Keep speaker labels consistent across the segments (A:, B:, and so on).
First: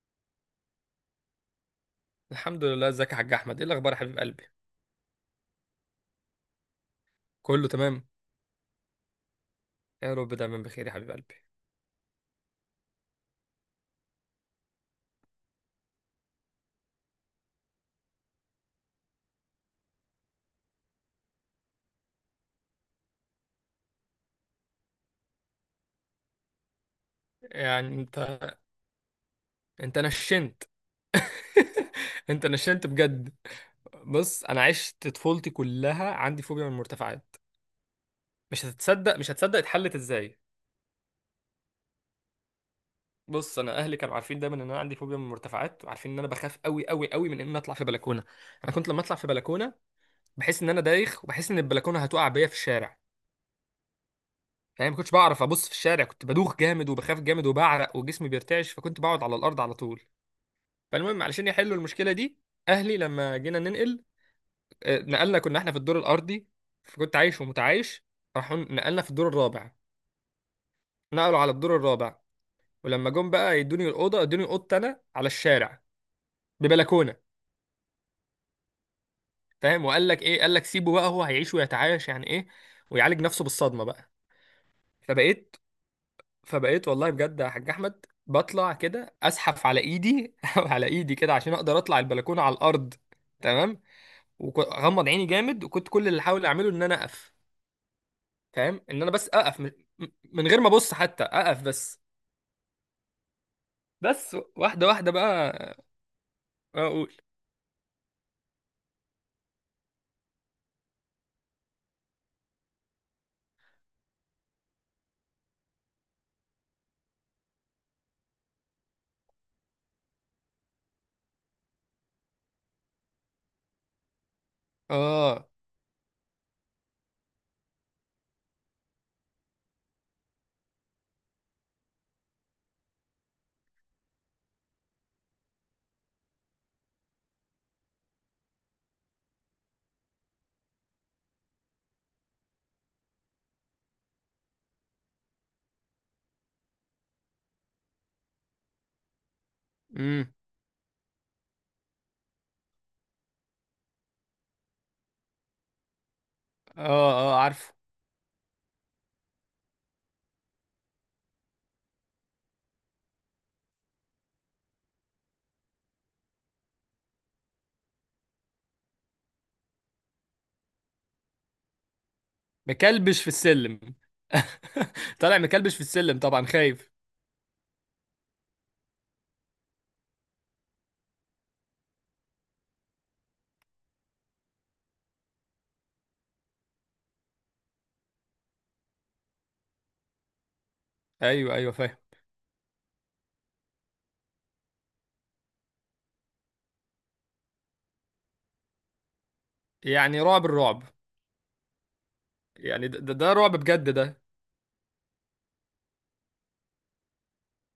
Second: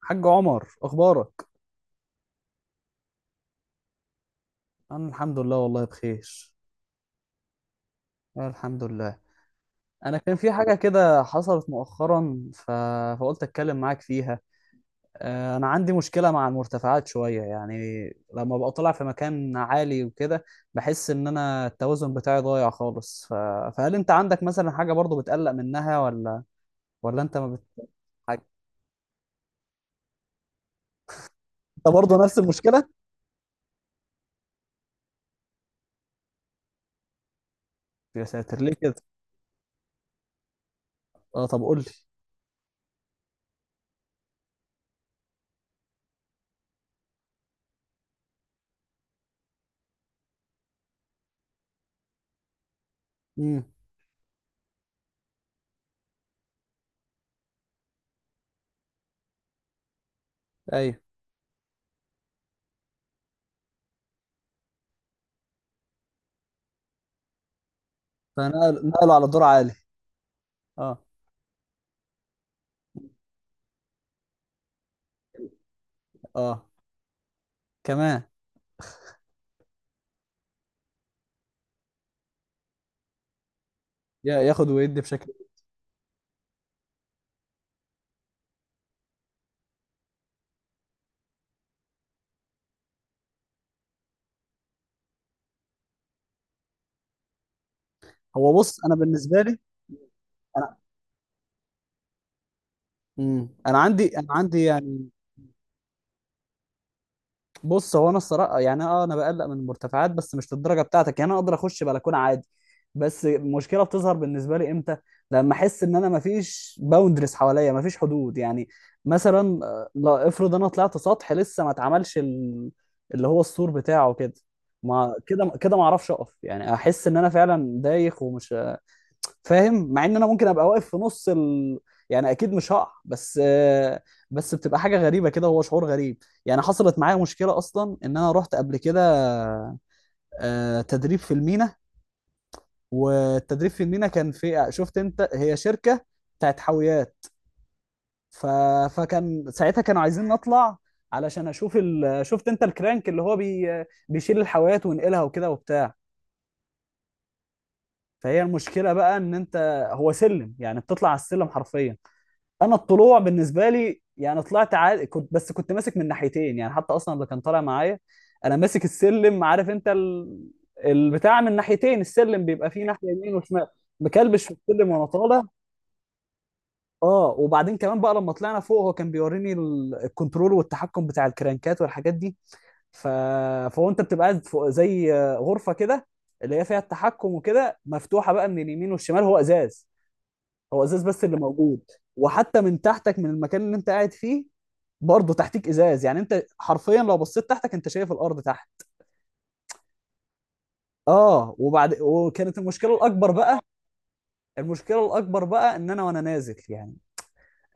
A: حاج عمر، اخبارك؟
B: الحمد لله، ازيك يا حاج احمد؟ ايه الاخبار يا حبيب قلبي؟
A: انا الحمد لله، والله بخير.
B: كله تمام.
A: أنا الحمد لله.
B: يا
A: انا
B: رب
A: كان في
B: دايما
A: حاجه
B: بخير يا حبيب
A: كده
B: قلبي.
A: حصلت مؤخرا فقلت اتكلم معاك فيها. انا عندي مشكله مع المرتفعات شويه، يعني لما ببقى طالع في مكان عالي وكده بحس ان انا التوازن بتاعي ضايع خالص، فهل انت عندك مثلا حاجه برضو بتقلق منها، ولا انت ما بت...
B: يعني انت
A: حاجة؟
B: انت نشنت.
A: انت برضو نفس
B: انت نشنت
A: المشكله؟
B: بجد. بص، انا عشت طفولتي كلها عندي فوبيا من المرتفعات.
A: يا ساتر،
B: مش
A: ليه كده؟
B: هتصدق، مش هتصدق اتحلت ازاي!
A: اه، طب قول لي.
B: بص، انا اهلي كانوا عارفين دايما ان انا عندي فوبيا من المرتفعات، وعارفين ان انا بخاف قوي قوي قوي من ان انا اطلع في بلكونه. انا كنت لما اطلع في بلكونه بحس ان انا دايخ، وبحس ان البلكونه هتقع بيا في الشارع.
A: امم.
B: يعني ما كنتش بعرف ابص في الشارع، كنت بدوخ جامد وبخاف جامد وبعرق وجسمي بيرتعش، فكنت بقعد على الارض على طول.
A: ايوه.
B: فالمهم، علشان يحلوا المشكله دي، اهلي لما جينا ننقل، نقلنا، كنا احنا في الدور الارضي، فكنت عايش ومتعايش. راحوا نقلنا في
A: نقلوا على
B: الدور
A: دور
B: الرابع.
A: عالي؟ اه
B: نقلوا على الدور الرابع، ولما جم بقى يدوني الاوضه، ادوني اوضتي انا على الشارع
A: اه.
B: ببلكونه.
A: كمان؟
B: فاهم؟ وقال لك ايه؟ قال لك سيبه بقى، هو هيعيش ويتعايش، يعني ايه، ويعالج نفسه بالصدمه بقى.
A: ياخد ويدي بشكل.
B: فبقيت فبقيت والله، بجد يا حاج احمد، بطلع كده اسحف على ايدي، على ايدي كده عشان اقدر اطلع البلكونه على الارض. تمام. وغمض عيني جامد، وكنت كل اللي احاول اعمله ان انا اقف.
A: هو
B: فاهم؟
A: بص، انا
B: ان انا بس
A: بالنسبه لي
B: اقف من غير ما
A: انا.
B: ابص، حتى اقف بس.
A: مم. انا عندي انا
B: بس
A: عندي
B: واحده
A: يعني،
B: واحده بقى، اقول.
A: بص هو انا الصراحه يعني، اه انا بقلق من المرتفعات، بس مش للدرجه بتاعتك يعني. انا اقدر اخش بلكونه عادي، بس المشكله بتظهر بالنسبه لي امتى؟ لما احس ان انا مفيش باوندرز حواليا، مفيش حدود يعني. مثلا لا، افرض انا طلعت سطح لسه ما اتعملش اللي هو السور بتاعه كده، ما
B: اه.
A: كده كده ما اعرفش اقف، يعني احس ان انا فعلا دايخ ومش فاهم، مع ان انا ممكن ابقى واقف في نص يعني اكيد مش هقع، بس بس بتبقى حاجه غريبه كده، هو شعور غريب يعني. حصلت معايا مشكله اصلا، ان انا رحت قبل كده تدريب في المينا، والتدريب في المينا كان في، شفت انت، هي شركه بتاعت حاويات، ف... فكان ساعتها كانوا عايزين
B: امم.
A: نطلع علشان اشوف شفت انت الكرانك اللي هو بيشيل الحاويات وينقلها وكده وبتاع.
B: اه، اه، عارفه.
A: فهي المشكله بقى، ان انت، هو سلم يعني، بتطلع على السلم حرفيا. انا الطلوع بالنسبه لي يعني طلعت عادي، كنت بس كنت ماسك من ناحيتين يعني، حتى اصلا اللي كان طالع معايا، انا ماسك السلم، عارف انت البتاع، من ناحيتين، السلم بيبقى فيه ناحيه
B: مكلبش في
A: يمين وشمال،
B: السلم.
A: مكلبش في السلم وانا
B: طالع
A: طالع.
B: مكلبش في السلم طبعا، خايف.
A: اه، وبعدين كمان بقى لما طلعنا فوق، هو كان بيوريني الكنترول والتحكم بتاع الكرانكات والحاجات دي، ف... فهو انت بتبقى قاعد فوق زي غرفه كده، اللي هي فيها التحكم وكده، مفتوحه بقى من اليمين والشمال، هو ازاز، هو ازاز بس اللي
B: ايوه، ايوه،
A: موجود.
B: فاهم.
A: وحتى من تحتك، من المكان اللي انت قاعد فيه، برضه تحتيك ازاز، يعني انت حرفيا لو بصيت تحتك انت شايف الارض تحت.
B: يعني رعب، الرعب.
A: اه، وبعد وكانت
B: يعني
A: المشكله
B: ده, ده
A: الاكبر
B: ده رعب
A: بقى،
B: بجد ده.
A: المشكله الاكبر بقى ان انا وانا نازل يعني،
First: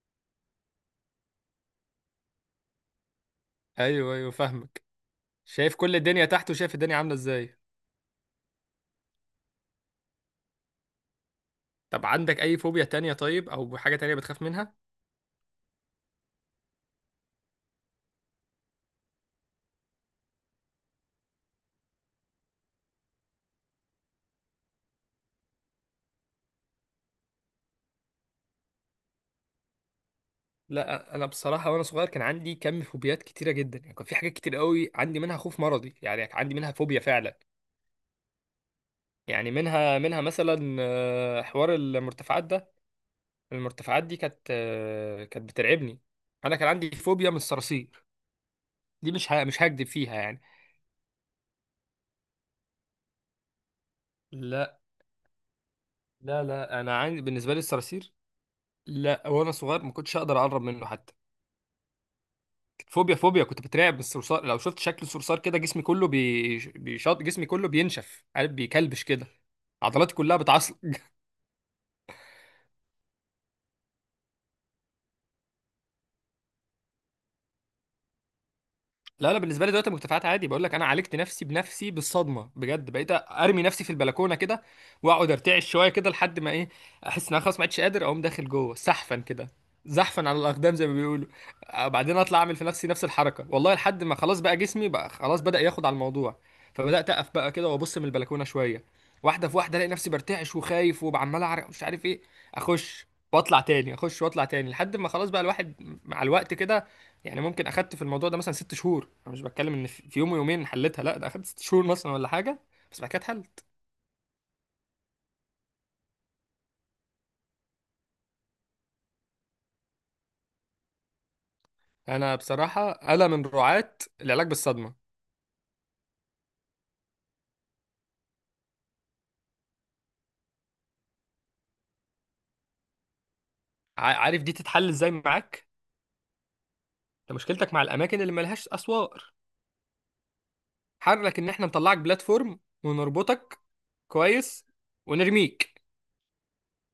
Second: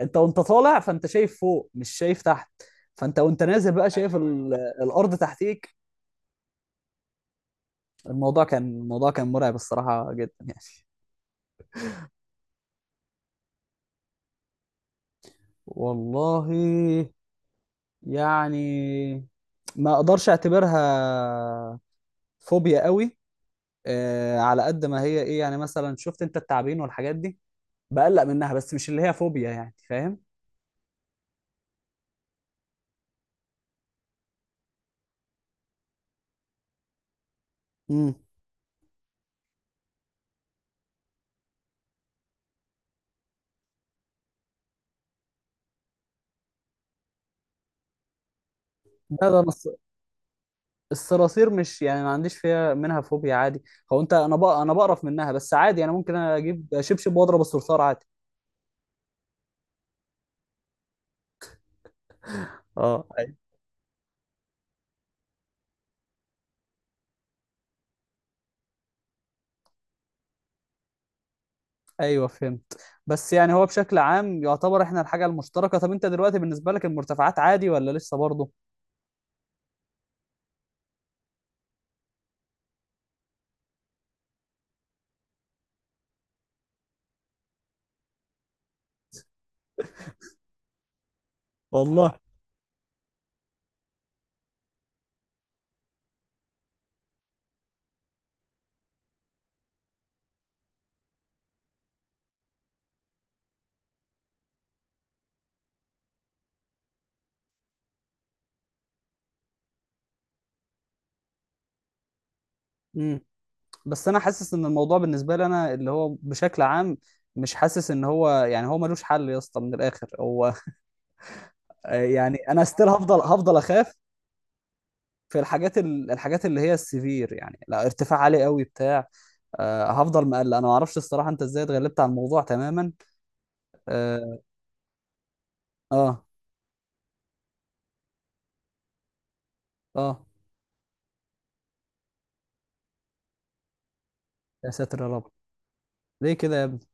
A: انت وانت طالع فانت شايف فوق مش شايف تحت، فانت وانت نازل بقى
B: ايوه،
A: شايف
B: ايوه، فاهمك.
A: الارض تحتيك.
B: شايف كل الدنيا تحت، وشايف الدنيا عاملة ازاي.
A: الموضوع كان مرعب الصراحه، جدا يعني.
B: طب عندك اي فوبيا تانية؟ طيب، او حاجة تانية بتخاف منها؟
A: والله يعني، ما اقدرش اعتبرها فوبيا قوي، على قد ما هي ايه يعني، مثلا شفت انت التعابين والحاجات دي، بقلق منها بس مش اللي هي فوبيا يعني، فاهم؟
B: لا، انا بصراحة وانا صغير كان عندي كم فوبيات كتيرة جدا، يعني كان في حاجات كتير قوي عندي منها خوف مرضي، يعني عندي منها فوبيا فعلا.
A: امم.
B: يعني منها مثلا، حوار المرتفعات ده. المرتفعات دي كانت بترعبني. انا كان عندي فوبيا من الصراصير. دي
A: لا، ده أنا
B: مش هكدب فيها يعني.
A: الصراصير مش يعني، ما عنديش فيها، منها فوبيا عادي، هو انت، انا
B: لا،
A: بقرف منها بس عادي، انا ممكن
B: لا،
A: اجيب
B: لا، انا
A: شبشب
B: عندي
A: واضرب
B: بالنسبة لي
A: الصرصار عادي.
B: الصراصير، لا وانا صغير ما كنتش اقدر اقرب منه حتى. كانت
A: اه
B: فوبيا
A: أي-
B: فوبيا كنت بترعب من الصرصار. لو شفت شكل الصرصار كده جسمي كله بيشط، جسمي كله بينشف، عارف بيكلبش كده، عضلاتي كلها بتعصب.
A: ايوه، فهمت. بس يعني هو بشكل عام يعتبر احنا الحاجه المشتركه. طب انت دلوقتي بالنسبه لك المرتفعات عادي، ولا لسه برضه؟
B: لا، لا، بالنسبه لي دلوقتي المرتفعات عادي. بقول لك انا عالجت نفسي بنفسي بالصدمه بجد، بقيت ارمي نفسي في البلكونه كده، واقعد ارتعش شويه كده لحد ما ايه، احس ان انا خلاص ما عدتش قادر اقوم، داخل جوه سحفا كده، زحفا على الاقدام زي ما بيقولوا. بعدين
A: والله.
B: اطلع اعمل في نفسي نفس الحركه، والله لحد ما خلاص بقى جسمي بقى خلاص بدا ياخد على الموضوع. فبدات اقف بقى كده وابص من البلكونه شويه، واحده في واحده الاقي نفسي برتعش وخايف وعمال اعرق مش عارف ايه، اخش واطلع تاني، اخش واطلع تاني، لحد ما خلاص بقى الواحد مع الوقت كده. يعني ممكن اخدت في الموضوع ده مثلا 6 شهور، انا مش بتكلم ان في يوم ويومين حلتها، لا ده اخدت 6 شهور مثلا ولا حاجه، بس بعد كده
A: امم.
B: اتحلت.
A: بس انا حاسس ان الموضوع بالنسبه لي انا اللي هو بشكل عام، مش حاسس ان هو يعني، هو ملوش حل يا اسطى من الاخر هو.
B: انا
A: يعني انا ستيل
B: بصراحه
A: هفضل
B: انا من
A: هفضل اخاف
B: رعاة العلاج بالصدمه.
A: في الحاجات الحاجات اللي هي السيفير يعني، لا ارتفاع عالي قوي بتاع، آه هفضل مقلق. انا ما اعرفش الصراحه انت ازاي اتغلبت على الموضوع تماما. اه.
B: عارف دي تتحل ازاي معاك؟
A: اه.
B: ده مشكلتك مع الاماكن اللي ملهاش اسوار.
A: آه.
B: حرك ان احنا نطلعك بلاتفورم ونربطك. كويس.
A: يا ساتر يا رب،
B: ونرميك.
A: ليه كده يا ابني؟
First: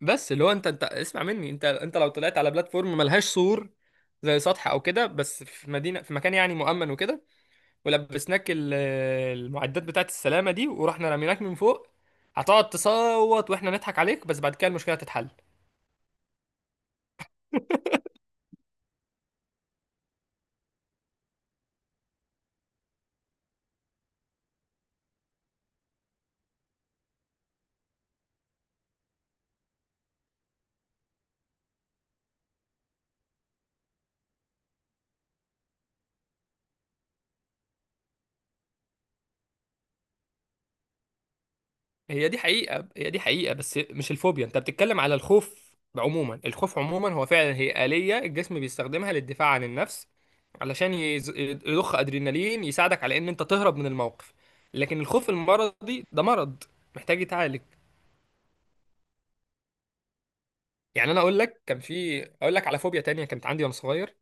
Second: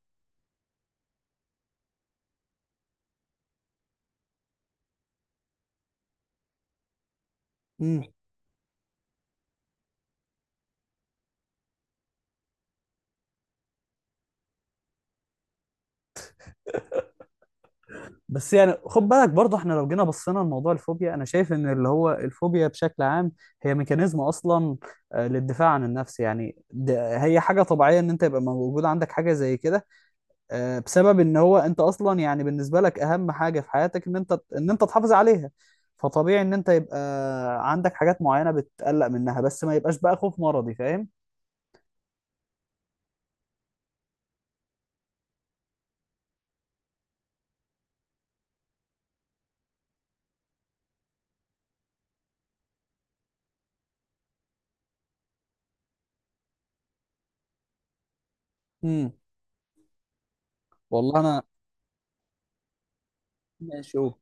B: بس اللي هو، انت اسمع مني، انت لو طلعت على بلاتفورم ملهاش سور، زي سطح او كده، بس في مدينه، في مكان يعني مؤمن وكده،
A: مم.
B: ولبسناك المعدات بتاعت السلامة دي، ورحنا رميناك من فوق، هتقعد تصوت واحنا نضحك عليك، بس بعد كده المشكلة هتتحل.
A: بس يعني خد بالك برضه، احنا لو جينا بصينا لموضوع الفوبيا، انا شايف ان اللي هو الفوبيا بشكل عام هي ميكانيزم اصلا، للدفاع عن النفس يعني. ده هي حاجه طبيعيه ان انت يبقى موجود عندك حاجه زي كده، بسبب ان هو انت اصلا يعني بالنسبه لك اهم حاجه في حياتك ان انت، ان انت تحافظ عليها. فطبيعي ان انت يبقى عندك حاجات معينه بتقلق منها، بس ما يبقاش بقى خوف مرضي، فاهم؟
B: هي دي حقيقة، هي دي حقيقة، بس مش الفوبيا. انت بتتكلم على الخوف عموما. الخوف عموما هو فعلا هي آلية الجسم بيستخدمها للدفاع عن النفس، علشان يضخ أدرينالين، يساعدك على ان انت تهرب من الموقف. لكن الخوف المرضي ده مرض، محتاج يتعالج.
A: امم.
B: يعني
A: والله
B: انا اقول
A: انا.
B: لك، كان في اقول لك على فوبيا تانية كانت عندي وانا
A: ماشي.
B: صغير:
A: أوه.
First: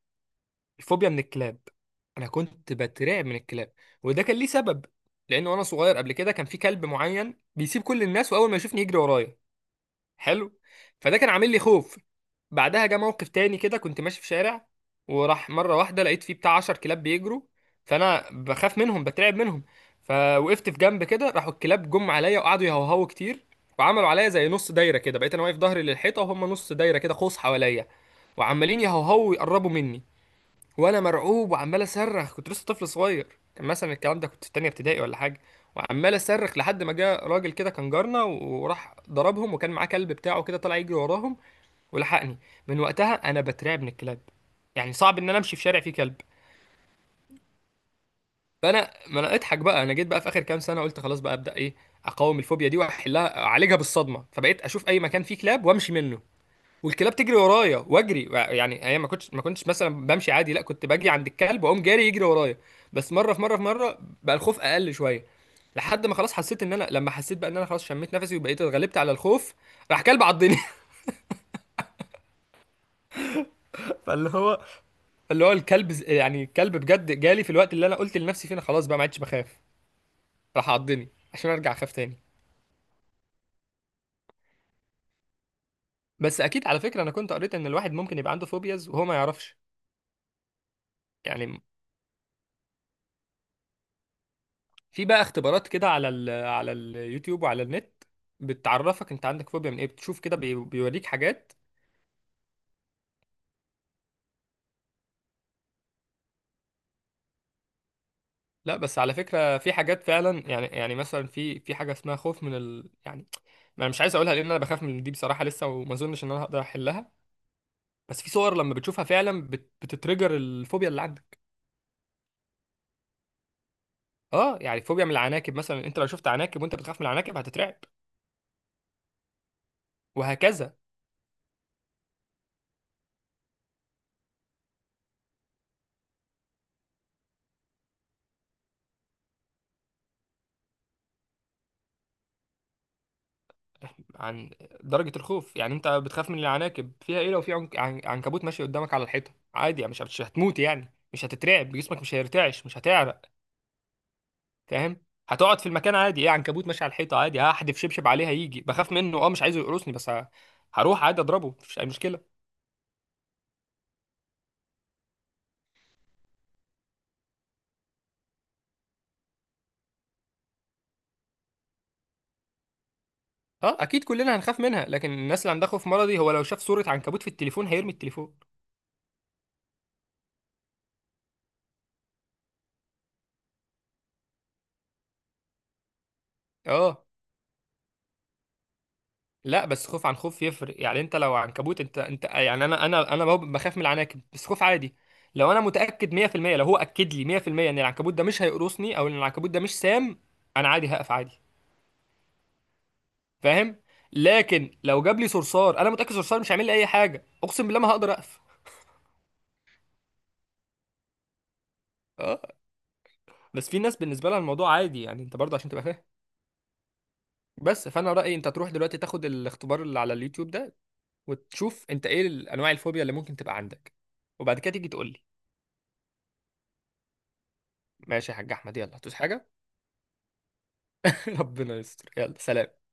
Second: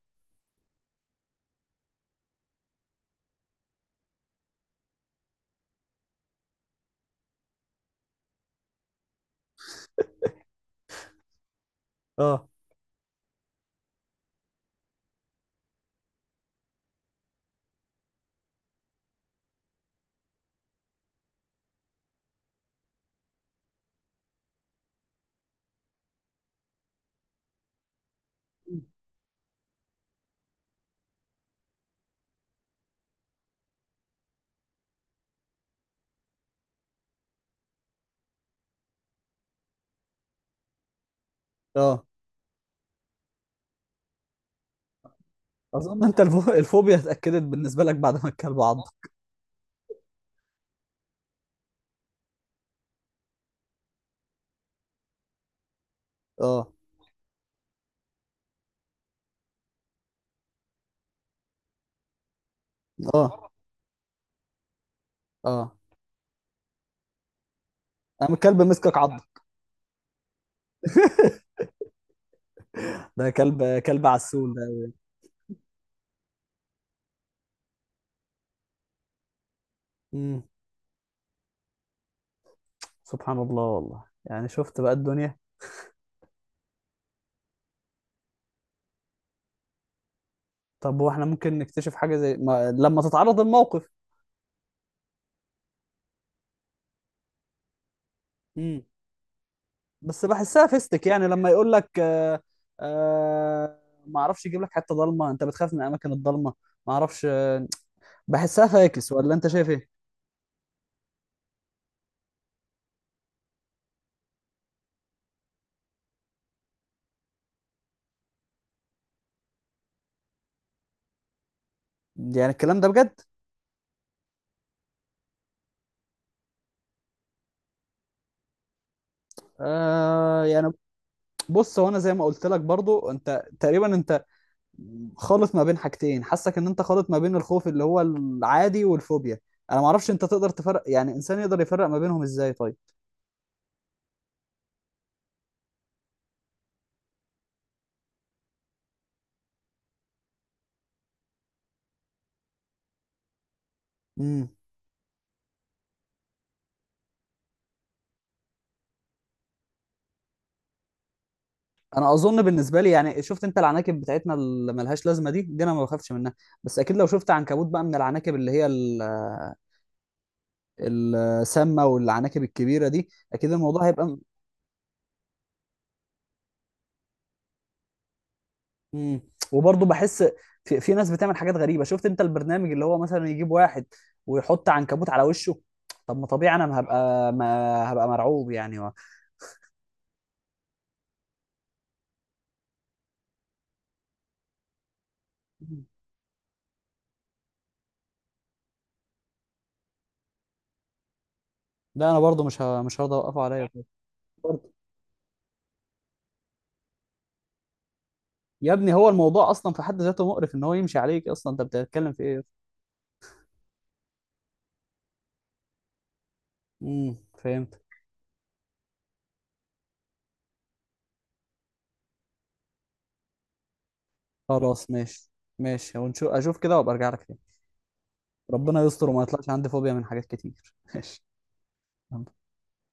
B: الفوبيا من الكلاب. انا كنت بترعب من الكلاب، وده كان ليه سبب، لانه وانا صغير قبل كده كان في كلب معين بيسيب كل الناس واول ما يشوفني يجري ورايا. حلو. فده كان عامل لي خوف.
A: اه
B: بعدها جه موقف تاني كده، كنت ماشي في شارع، وراح مره واحده لقيت فيه بتاع 10 كلاب بيجروا، فانا بخاف منهم بترعب منهم، فوقفت في جنب كده، راحوا الكلاب جم عليا وقعدوا يهوهوا كتير، وعملوا عليا زي نص دايره كده، بقيت انا واقف ظهري للحيطه وهم نص دايره كده قوس حواليا، وعمالين يهوهوا ويقربوا مني، وانا مرعوب وعمال اصرخ، كنت لسه طفل صغير، كان مثلا الكلام ده كنت في تانية ابتدائي ولا حاجه، وعمال اصرخ لحد ما جه راجل كده كان جارنا، وراح ضربهم، وكان معاه كلب بتاعه كده طلع يجري وراهم
A: اه.
B: ولحقني. من وقتها انا بترعب من الكلاب، يعني صعب ان انا امشي في شارع فيه
A: اظن
B: كلب.
A: انت الفوبيا اتاكدت بالنسبه لك بعد ما الكلب عض.
B: فانا، ما انا اضحك بقى، انا جيت بقى في اخر كام سنه قلت خلاص بقى ابدا ايه، اقاوم الفوبيا دي واحلها، اعالجها بالصدمه، فبقيت اشوف اي مكان فيه كلاب وامشي منه،
A: اه
B: والكلاب تجري ورايا واجري، يعني هي ما كنتش مثلا بمشي عادي، لا كنت باجي عند الكلب واقوم جاري يجري ورايا، بس مره في
A: اه.
B: مره في مره بقى الخوف اقل شويه،
A: اه،
B: لحد ما خلاص حسيت ان انا، لما حسيت بقى ان انا خلاص شميت
A: قام
B: نفسي وبقيت
A: الكلب مسكك
B: اتغلبت على
A: عض؟
B: الخوف، راح كلب عضني!
A: ده كلب، كلب
B: فاللي
A: عسول
B: هو
A: ده.
B: اللي هو الكلب، يعني الكلب بجد جالي في الوقت اللي انا قلت لنفسي فيه انا خلاص بقى ما عدتش بخاف،
A: امم.
B: راح عضني عشان ارجع اخاف تاني.
A: سبحان الله، والله يعني شفت بقى الدنيا.
B: بس اكيد على فكره، انا كنت قريت ان الواحد ممكن يبقى عنده فوبياز وهو ما يعرفش.
A: طب واحنا ممكن
B: يعني
A: نكتشف حاجه زي ما... لما تتعرض الموقف؟
B: في بقى اختبارات كده على على اليوتيوب وعلى النت،
A: امم.
B: بتعرفك انت عندك فوبيا من ايه، بتشوف
A: بس
B: كده
A: بحسها فيستك،
B: بيوريك
A: يعني لما
B: حاجات.
A: يقول لك آه، آه، ما اعرفش، يجيب لك حته ضلمه، انت بتخاف من الاماكن الضلمه، ما اعرفش، آه، بحسها
B: لا بس
A: فاكس،
B: على
A: ولا انت
B: فكرة
A: شايف
B: في
A: ايه؟
B: حاجات فعلا، يعني مثلا في حاجة اسمها خوف من ال يعني، ما انا مش عايز اقولها، لان انا بخاف من دي بصراحة لسه، وما اظنش ان انا هقدر احلها. بس في صور لما بتشوفها فعلا بتترجر الفوبيا اللي عندك.
A: يعني الكلام ده بجد؟
B: اه يعني فوبيا من العناكب مثلا، انت لو شفت عناكب وانت بتخاف من العناكب هتترعب،
A: آه، يعني
B: وهكذا.
A: بص هو انا زي ما قلت لك برضو، انت تقريبا انت خالط ما بين حاجتين، حاسك ان انت خالط ما بين الخوف اللي هو العادي والفوبيا. انا ما اعرفش، انت تقدر تفرق، يعني انسان يقدر يفرق ما بينهم ازاي، طيب؟
B: عن درجة الخوف. يعني انت بتخاف من العناكب فيها ايه، لو في عنكبوت ماشي قدامك على الحيطة عادي، يعني مش هتموت، يعني مش هتترعب، جسمك مش هيرتعش، مش هتعرق.
A: امم.
B: فاهم؟ هتقعد في المكان عادي، ايه عنكبوت ماشي على الحيطة، عادي هحدف شبشب عليه هيجي، بخاف منه اه مش عايزه يقرصني، بس هروح عادي اضربه، مفيش اي
A: انا
B: مشكلة.
A: اظن بالنسبه لي يعني، شفت انت العناكب بتاعتنا اللي ملهاش لازمه دي، انا ما بخافش منها، بس اكيد لو شفت عنكبوت بقى من العناكب اللي هي السامه والعناكب الكبيره دي، اكيد
B: اه
A: الموضوع
B: اكيد
A: هيبقى.
B: كلنا هنخاف منها، لكن الناس اللي عندها خوف مرضي هو لو شاف صورة عنكبوت في التليفون هيرمي التليفون.
A: امم. وبرضه بحس، في ناس بتعمل حاجات غريبه، شفت انت البرنامج اللي هو مثلا يجيب واحد ويحط عنكبوت على وشه؟ طب ما طبيعي انا ما
B: اه
A: هبقى ما هبقى مرعوب يعني
B: لا، بس خوف عن خوف يفرق، يعني انت لو عنكبوت انت يعني، انا بخاف من العناكب بس خوف عادي. لو انا متاكد 100%، لو هو اكد لي 100% ان العنكبوت ده مش هيقرصني، او ان العنكبوت ده مش سام، انا عادي هقف عادي.
A: لا انا برضه مش هرضى اوقفه عليا.
B: فاهم؟ لكن
A: برضه
B: لو جاب لي صرصار انا متاكد صرصار مش هيعمل لي اي حاجه، اقسم بالله ما هقدر اقف.
A: يا ابني، هو الموضوع اصلا في حد ذاته مقرف ان هو يمشي عليك اصلا، انت بتتكلم في ايه؟
B: اه، بس في ناس بالنسبه لها الموضوع عادي يعني، انت برضه عشان تبقى فاهم.
A: امم، فهمت.
B: بس فانا رايي انت تروح دلوقتي تاخد الاختبار اللي على اليوتيوب ده، وتشوف انت ايه انواع الفوبيا اللي ممكن تبقى عندك، وبعد كده تيجي
A: خلاص،
B: تقول لي.
A: ماشي. ماشي اشوف كده وابقى ارجع لك تاني.
B: ماشي يا حاج احمد،
A: ربنا
B: يلا،
A: يستر
B: هتوس
A: وما
B: حاجه؟
A: يطلعش عندي فوبيا من حاجات كتير. ماشي.
B: ربنا يستر، يلا سلام.